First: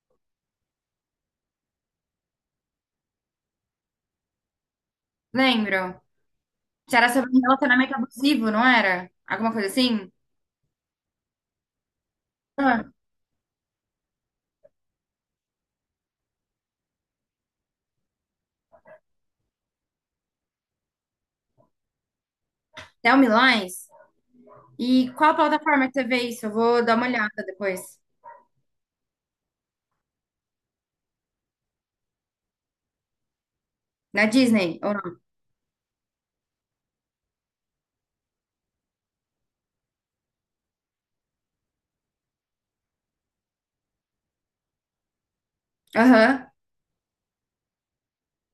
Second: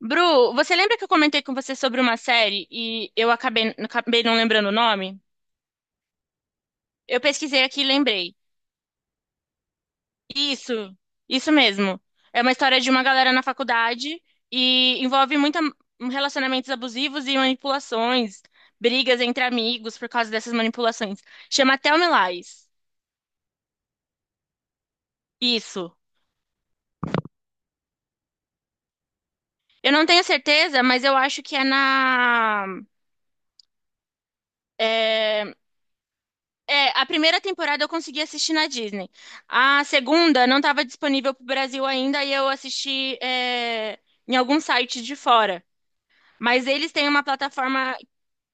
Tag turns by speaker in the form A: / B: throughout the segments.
A: Bru, você lembra que eu comentei com você sobre uma série e eu acabei não lembrando o nome?
B: Lembro. Era
A: Eu
B: sobre um
A: pesquisei aqui e
B: relacionamento
A: lembrei.
B: abusivo, não era? Alguma coisa assim?
A: Isso, isso mesmo. É uma história
B: Ah,
A: de uma galera na faculdade e envolve muita relacionamentos abusivos e manipulações, brigas entre amigos por causa dessas manipulações. Chama Tell Me Lies.
B: Tell Me Lies. E qual plataforma que
A: Isso.
B: você vê isso? Eu vou dar uma olhada depois.
A: Eu não tenho certeza, mas eu acho que é na
B: Na Disney, ou não?
A: é, é, a primeira temporada eu consegui assistir na Disney. A segunda não estava disponível para o Brasil ainda e eu assisti em algum site de fora.
B: Aham.
A: Mas eles têm uma plataforma,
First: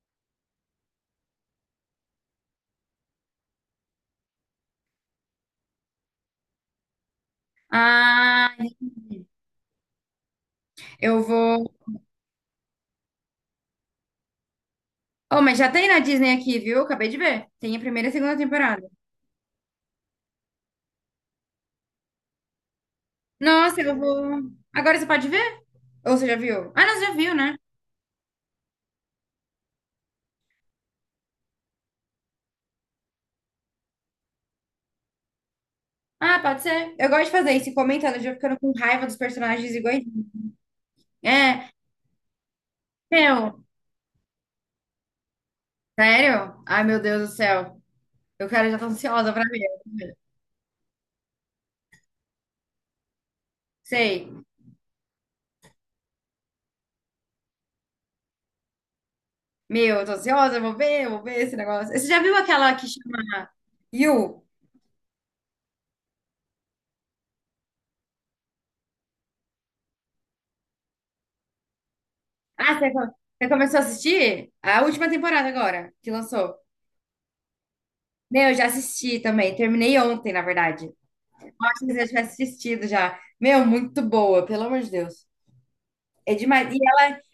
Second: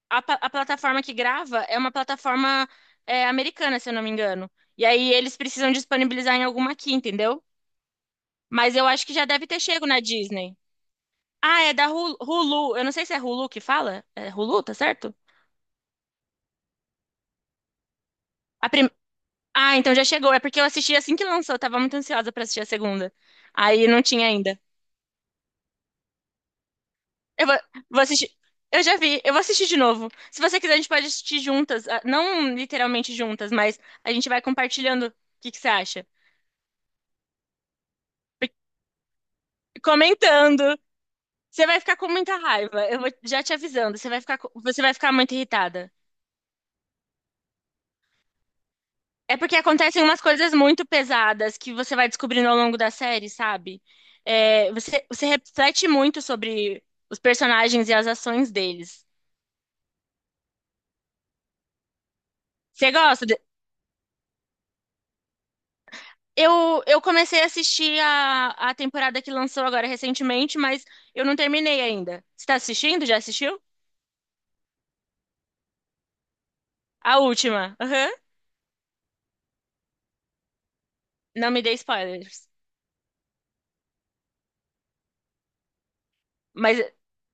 A: a plataforma que grava é uma plataforma americana, se eu não me engano. E aí eles precisam disponibilizar em alguma aqui, entendeu?
B: Ah,
A: Mas eu acho que já deve ter chego na Disney.
B: eu
A: Ah, é
B: vou.
A: da Hulu. Hulu. Eu não sei se é Hulu que fala. É Hulu, tá certo?
B: Oh, mas já tem na Disney aqui, viu? Acabei de ver. Tem a primeira e a segunda
A: A
B: temporada.
A: Ah, então já chegou. É porque eu assisti assim que lançou. Eu tava muito ansiosa pra assistir a segunda.
B: Nossa,
A: Aí
B: eu
A: não tinha
B: vou.
A: ainda.
B: Agora você pode ver? Ou você já viu? Ah, não, você já viu,
A: Eu
B: né?
A: vou, vou assistir. Eu já vi. Eu vou assistir de novo. Se você quiser, a gente pode assistir juntas. Ah, não literalmente juntas, mas a gente vai compartilhando o que que você acha.
B: Ah, pode ser. Eu gosto de fazer isso, ir comentando, já
A: Porque-
B: ficando com raiva dos personagens iguais.
A: Comentando. Você
B: É,
A: vai ficar com muita raiva. Eu vou já te
B: meu.
A: avisando. Você vai você vai ficar muito irritada.
B: Sério? Ai, meu Deus do céu. Eu, cara, já tô ansiosa
A: É
B: pra
A: porque
B: ver.
A: acontecem umas coisas muito pesadas que você vai descobrindo ao longo da série, sabe?
B: Sei.
A: É, você reflete muito sobre os personagens e as ações deles.
B: Meu, eu tô ansiosa, eu vou ver esse negócio. Você já viu aquela que
A: Você gosta? de-
B: chama You?
A: Eu comecei a assistir a temporada que lançou agora recentemente, mas eu não terminei ainda. Você tá
B: Ah,
A: assistindo? Já
B: você
A: assistiu?
B: começou a assistir? A última temporada agora, que lançou.
A: A última. Aham.
B: Meu, eu já assisti também. Terminei ontem, na verdade. Eu
A: Não me dê
B: acho que você já tivesse
A: spoilers.
B: assistido já. Meu, muito boa, pelo amor de Deus. É demais.
A: Mas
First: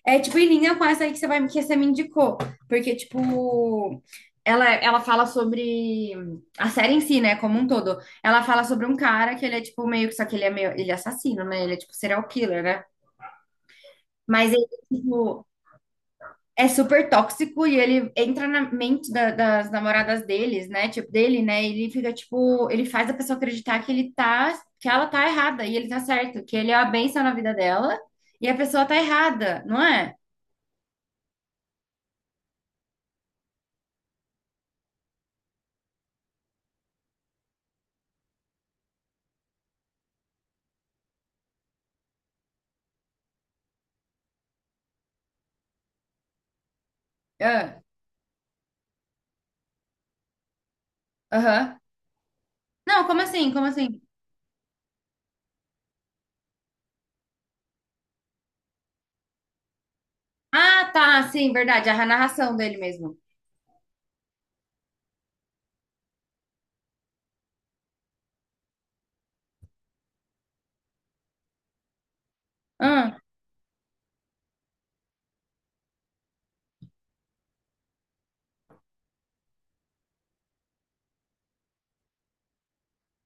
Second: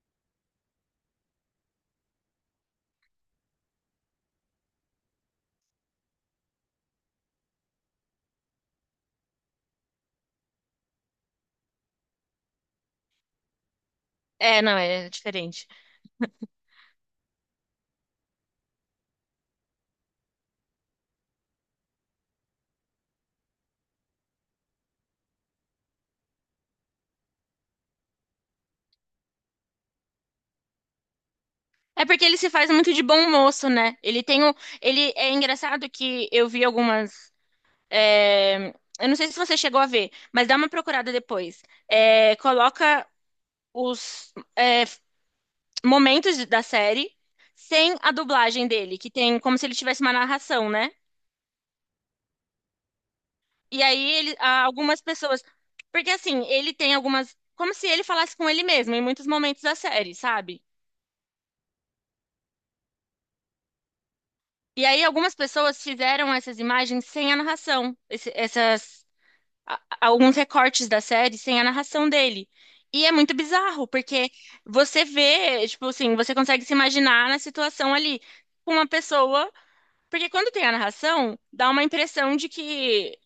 B: É tipo em linha com essa aí que você vai que você me indicou, porque tipo ela fala sobre a série em si, né, como um todo. Ela fala sobre um cara que ele é tipo meio que só que ele é meio ele é assassino, né? Ele é tipo serial killer, né? Mas
A: é,
B: ele
A: não, é
B: tipo
A: diferente.
B: é super tóxico e ele entra na mente das namoradas deles, né? Tipo dele, né? Ele fica tipo ele faz a pessoa acreditar que ele tá que ela tá errada e ele tá certo, que ele é a bênção na vida dela e a pessoa tá errada, não é?
A: É porque ele se faz muito de bom moço, né? Ele tem ele é engraçado que eu vi é, eu não sei se você chegou a ver, mas dá uma procurada depois. É, coloca os é, momentos da série
B: Ah,
A: sem a dublagem dele, que tem como se ele tivesse uma narração, né?
B: aham. Não, como assim? Como
A: E
B: assim?
A: aí algumas pessoas, porque assim, ele tem algumas, como se ele falasse com ele mesmo em muitos momentos da série, sabe?
B: Ah, tá, sim, verdade. A narração dele mesmo.
A: E aí algumas pessoas fizeram essas imagens sem a narração, essas alguns recortes da série sem a narração dele. E é
B: Ah,
A: muito bizarro, porque você vê, tipo assim, você consegue se imaginar na situação ali com uma pessoa, porque quando tem a narração, dá uma impressão de que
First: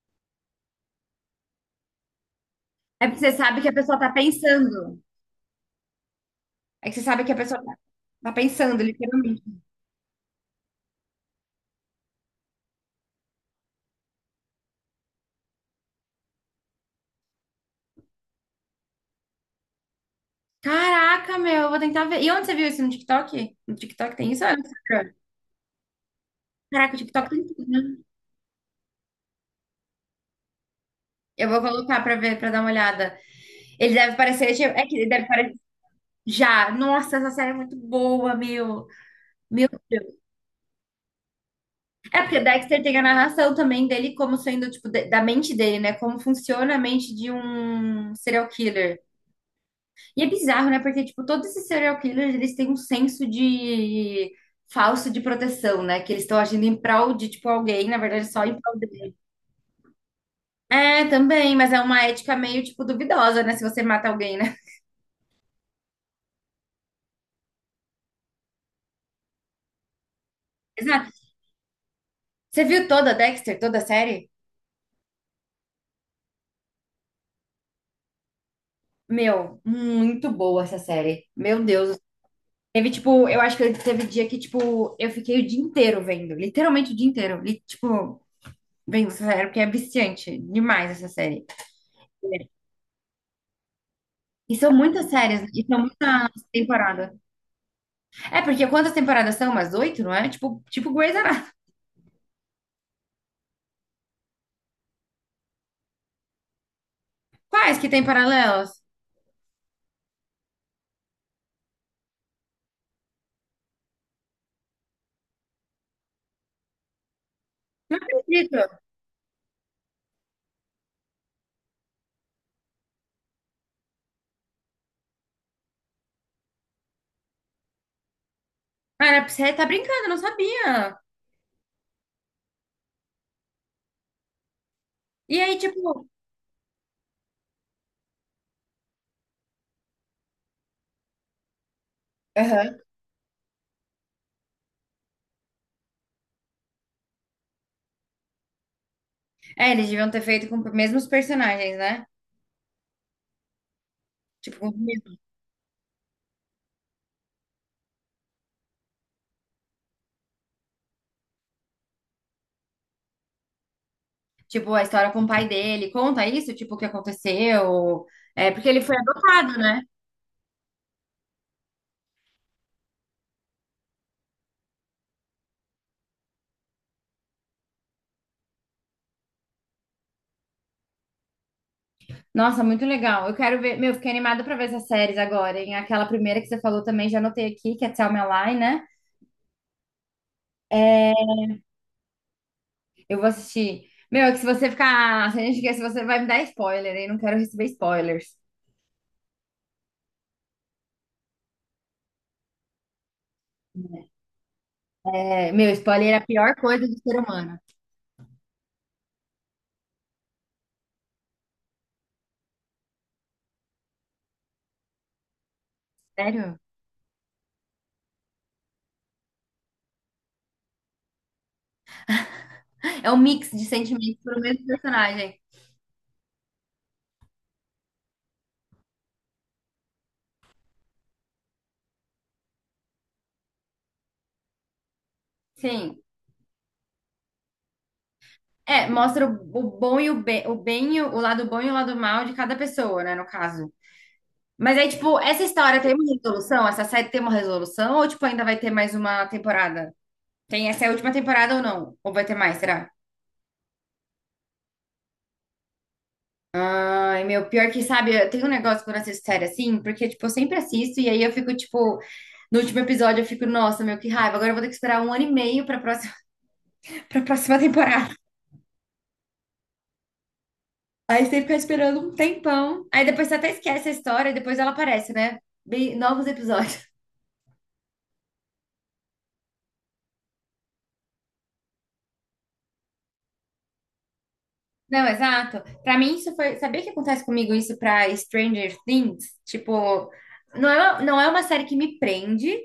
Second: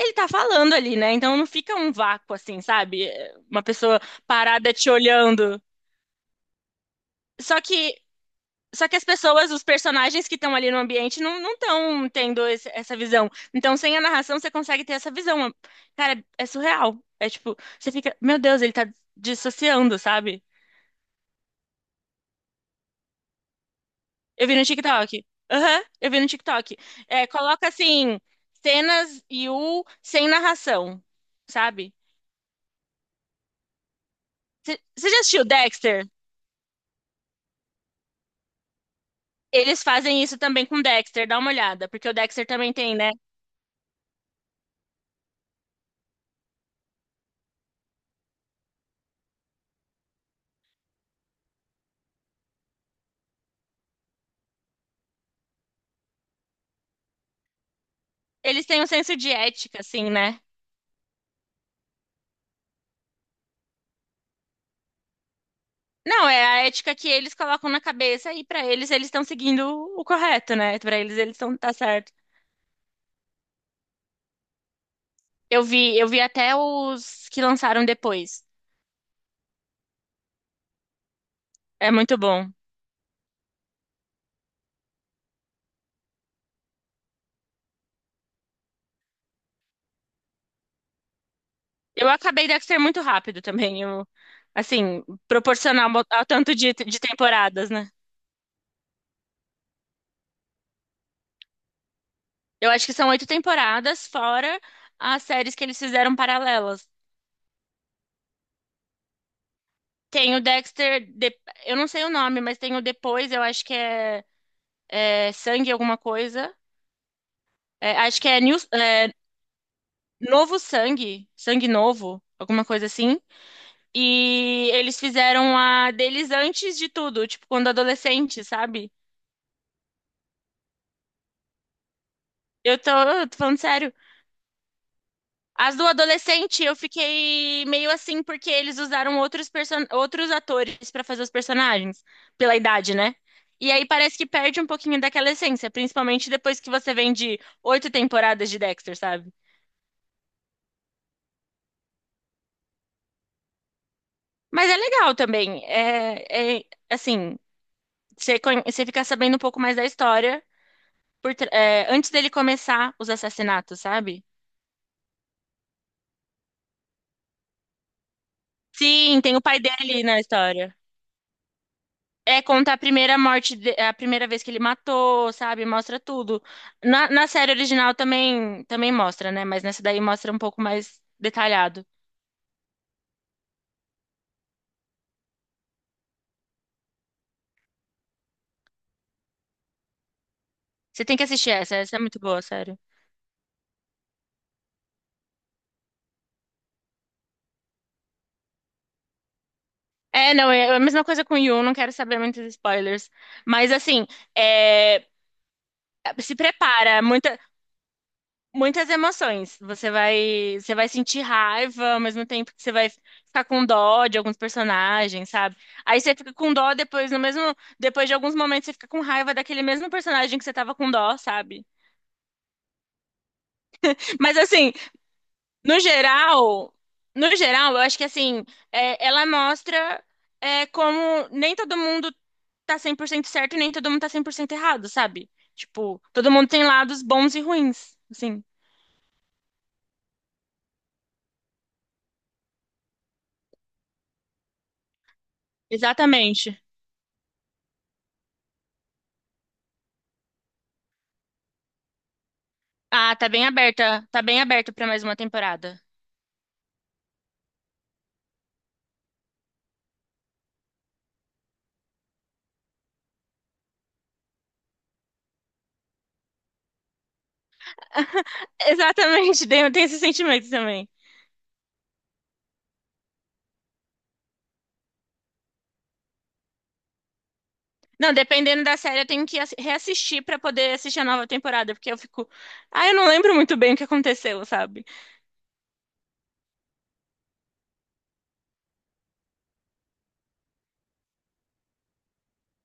A: ele tá falando ali, né? Então não fica um vácuo assim,
B: é
A: sabe?
B: porque você sabe
A: Uma
B: que a pessoa
A: pessoa
B: tá
A: parada te
B: pensando.
A: olhando.
B: É que você sabe que
A: Só que,
B: tá pensando,
A: só que as
B: literalmente.
A: pessoas, os personagens que estão ali no ambiente não estão tendo essa visão. Então, sem a narração, você consegue ter essa visão. Cara, é surreal. É tipo, você fica, meu Deus, ele tá dissociando, sabe?
B: Caraca, meu, eu vou tentar ver. E onde você viu isso? No TikTok? No TikTok tem isso?
A: Eu
B: Ou é
A: vi
B: no
A: no TikTok.
B: Instagram?
A: Aham, eu vi no TikTok.
B: Caraca, o
A: É,
B: TikTok tem tudo,
A: coloca
B: né?
A: assim, cenas e o sem narração,
B: Eu vou
A: sabe?
B: colocar pra ver, pra dar uma olhada. Ele deve parecer. Tipo,
A: Você
B: É que ele
A: você já
B: deve
A: assistiu
B: parecer.
A: Dexter?
B: Já. Nossa, essa série é muito boa, meu. Meu,
A: Eles fazem isso também com Dexter, dá uma olhada, porque o
B: é porque
A: Dexter também
B: Dexter
A: tem,
B: tem a
A: né?
B: narração também dele como sendo, tipo, da mente dele, né? Como funciona a mente de um serial killer. E é bizarro, né? Porque, tipo, todos esses serial killers, eles têm um senso de falso de proteção, né? Que eles estão agindo em prol de, tipo, alguém, na verdade, só em
A: Eles
B: prol
A: têm um
B: dele.
A: senso de ética, assim, né?
B: É, também, mas é uma ética meio, tipo, duvidosa, né? Se você mata alguém, né?
A: Não, é a ética que eles colocam na cabeça e pra eles eles estão seguindo o correto, né? Pra
B: Exato.
A: eles eles estão tá certo.
B: Você viu toda Dexter, toda a série?
A: Eu vi até os que lançaram depois.
B: Meu, muito boa essa série. Meu
A: É
B: Deus.
A: muito bom.
B: Teve, tipo, eu acho que teve dia que, tipo, eu fiquei o dia inteiro vendo. Literalmente o dia inteiro. Tipo, vendo essa série, porque é viciante demais essa série.
A: Eu acabei Dexter muito rápido
B: E são
A: assim,
B: muitas séries, e são
A: proporcional ao
B: muitas
A: tanto de
B: temporadas.
A: temporadas, né?
B: É, porque quantas temporadas são? Umas oito, não é? Tipo Grey's Anatomy.
A: Eu acho que são oito temporadas, fora as séries que eles fizeram paralelas.
B: Quais que tem paralelos?
A: Tem o eu não sei o nome, mas tem o depois, eu acho que é, é Sangue alguma coisa. É, acho que é New,
B: Acredito.
A: é Novo Sangue, Sangue Novo, alguma coisa assim. E eles fizeram a deles antes de tudo, tipo, quando adolescente, sabe?
B: Cara, você tá brincando, eu não sabia.
A: Eu tô falando sério.
B: E aí,
A: As do
B: tipo.
A: adolescente, eu fiquei meio assim, porque eles usaram outros atores pra fazer os personagens, pela
B: Aham.
A: idade, né? E aí parece que perde um pouquinho daquela essência, principalmente depois que você vem de oito temporadas de Dexter, sabe?
B: É, eles deviam ter feito com os mesmos personagens, né? Tipo, com
A: Mas
B: os
A: é legal também. É assim, você fica sabendo um pouco mais da história antes dele começar os assassinatos, sabe?
B: tipo, a história com o pai dele. Conta isso, tipo, o que aconteceu. É, porque ele foi
A: Sim, tem o
B: adotado,
A: pai
B: né?
A: dele na história. É, conta a a primeira vez que ele matou, sabe? Mostra tudo. Na série original também, também mostra, né? Mas nessa daí mostra um pouco mais detalhado.
B: Nossa, muito legal. Eu quero ver. Meu, fiquei animada pra ver essas séries agora, hein? Aquela primeira que você falou também, já anotei aqui, que é Tell Me a Lie, né?
A: Você
B: É,
A: tem que assistir essa, essa é muito boa, sério.
B: eu vou assistir. Meu, é que se você ficar. Se a gente quer, se você vai me dar spoiler, hein? Não quero receber spoilers.
A: É, não, é a mesma coisa com Yu, não quero saber muitos spoilers. Mas assim, é,
B: É, meu, spoiler é a
A: se
B: pior coisa do
A: prepara,
B: ser humano.
A: muitas emoções. Você vai sentir raiva, ao mesmo tempo que você vai ficar com dó de alguns personagens, sabe? Aí você fica com
B: Sério?
A: dó depois, no mesmo, depois de alguns momentos você fica com raiva daquele mesmo personagem que você tava com dó, sabe?
B: É um mix de sentimentos
A: Mas
B: pro mesmo
A: assim,
B: personagem.
A: no geral, no geral, eu acho que assim, ela mostra como nem todo mundo tá 100% certo e nem todo mundo tá 100% errado, sabe? Tipo,
B: Sim.
A: todo mundo tem lados bons e ruins, assim.
B: É, mostra o bom e o bem, e o lado bom e o lado mal de cada pessoa, né? No caso. Mas aí, tipo, essa história tem uma
A: Exatamente.
B: resolução? Essa série tem uma resolução? Ou, tipo, ainda vai ter mais uma temporada? Tem essa é a última temporada ou não? Ou vai ter mais, será?
A: Ah, tá bem aberta, tá bem aberto pra mais uma temporada.
B: Ai, meu, pior que, sabe, eu tenho um negócio quando eu assisto série assim, porque, tipo, eu sempre assisto e aí eu fico, tipo, no último episódio eu fico, nossa, meu, que raiva, agora eu vou ter que esperar um ano e meio pra próxima, pra próxima temporada.
A: Exatamente, tem esse sentimento também.
B: Aí você tem que ficar esperando um tempão. Aí depois você até esquece a história e depois ela aparece, né? Bem, novos episódios.
A: Não, dependendo da série, eu tenho que reassistir pra poder assistir a nova temporada, porque eu fico, ah, eu não lembro muito bem o que aconteceu, sabe?
B: Não, exato. Pra mim isso foi, sabia que acontece comigo isso pra Stranger Things? Tipo, não é uma série que me prende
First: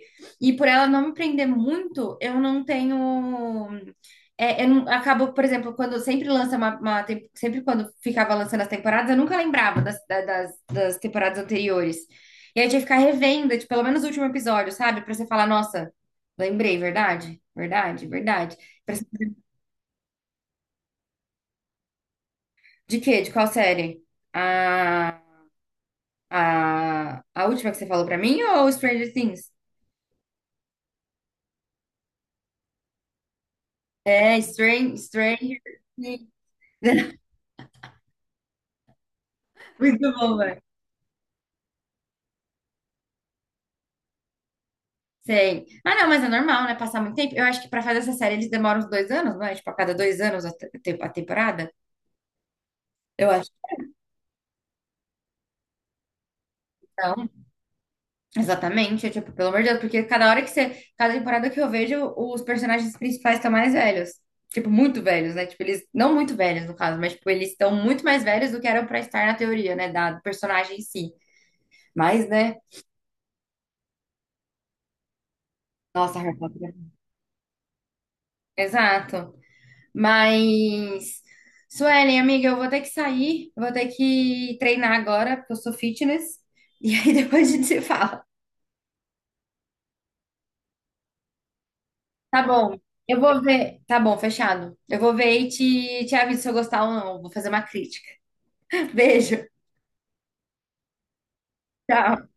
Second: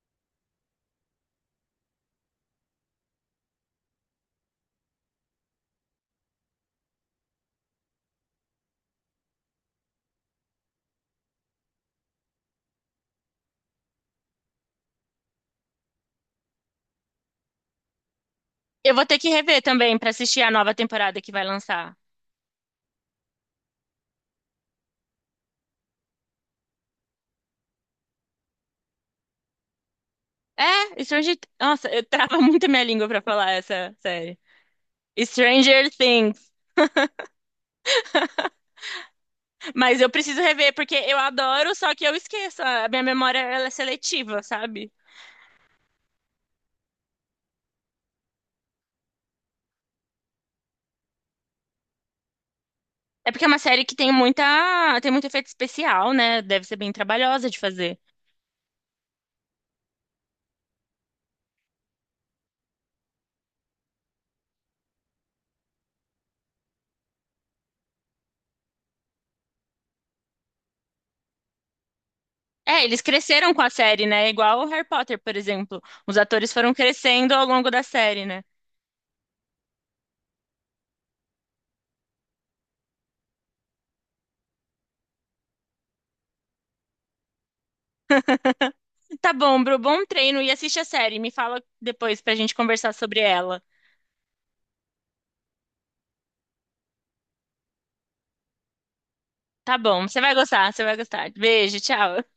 B: e por ela não me prender muito, eu não tenho, é, eu não, acabo, por exemplo, quando sempre lança sempre quando ficava lançando as temporadas, eu nunca lembrava das temporadas anteriores. E aí eu tinha que ficar revendo, tipo, pelo menos o último episódio, sabe? Pra você falar, nossa, lembrei, verdade? Verdade.
A: Eu
B: Pra você-
A: vou ter que rever também pra assistir a nova temporada que vai lançar.
B: De quê? De qual série? Ah, a última que você falou pra mim ou Stranger Things?
A: É, Stranger, nossa, eu trava muito a minha língua pra falar essa série.
B: É, Stranger
A: Stranger
B: Things.
A: Things, mas eu
B: Muito bom,
A: preciso
B: velho.
A: rever porque eu adoro, só que eu esqueço, a minha memória ela é seletiva, sabe?
B: Sei. Ah, não, mas é normal, né? Passar muito tempo. Eu acho que pra fazer essa série eles demoram uns 2 anos, não é? Tipo, a cada 2 anos a temporada. Eu
A: É porque é
B: acho
A: uma série que tem muita, tem muito efeito especial, né? Deve ser
B: que
A: bem
B: não.
A: trabalhosa de fazer.
B: Exatamente. É, tipo, pelo amor de Deus, porque cada hora que você. Cada temporada que eu vejo, os personagens principais estão mais velhos. Tipo, muito velhos, né? Tipo, eles. Não muito velhos, no caso, mas, tipo, eles estão muito mais velhos do que eram pra estar na teoria, né? Da do personagem em si. Mas, né?
A: É, eles cresceram com a série, né? Igual o Harry Potter, por exemplo.
B: Nossa,
A: Os
B: Harry
A: atores
B: Potter.
A: foram crescendo ao longo da série, né?
B: Exato. Mas, Suelen, amiga, eu vou ter que sair, vou ter que treinar agora, porque eu sou fitness. E aí depois a gente se fala.
A: Tá bom, Bru, bom treino e assiste a série. Me fala depois pra
B: Tá
A: gente
B: bom.
A: conversar
B: Eu
A: sobre
B: vou
A: ela.
B: ver. Tá bom, fechado. Eu vou ver e te aviso se eu gostar ou não. Vou fazer uma crítica. Beijo.
A: Tá bom, você vai gostar, você vai gostar. Beijo, tchau.
B: Tchau.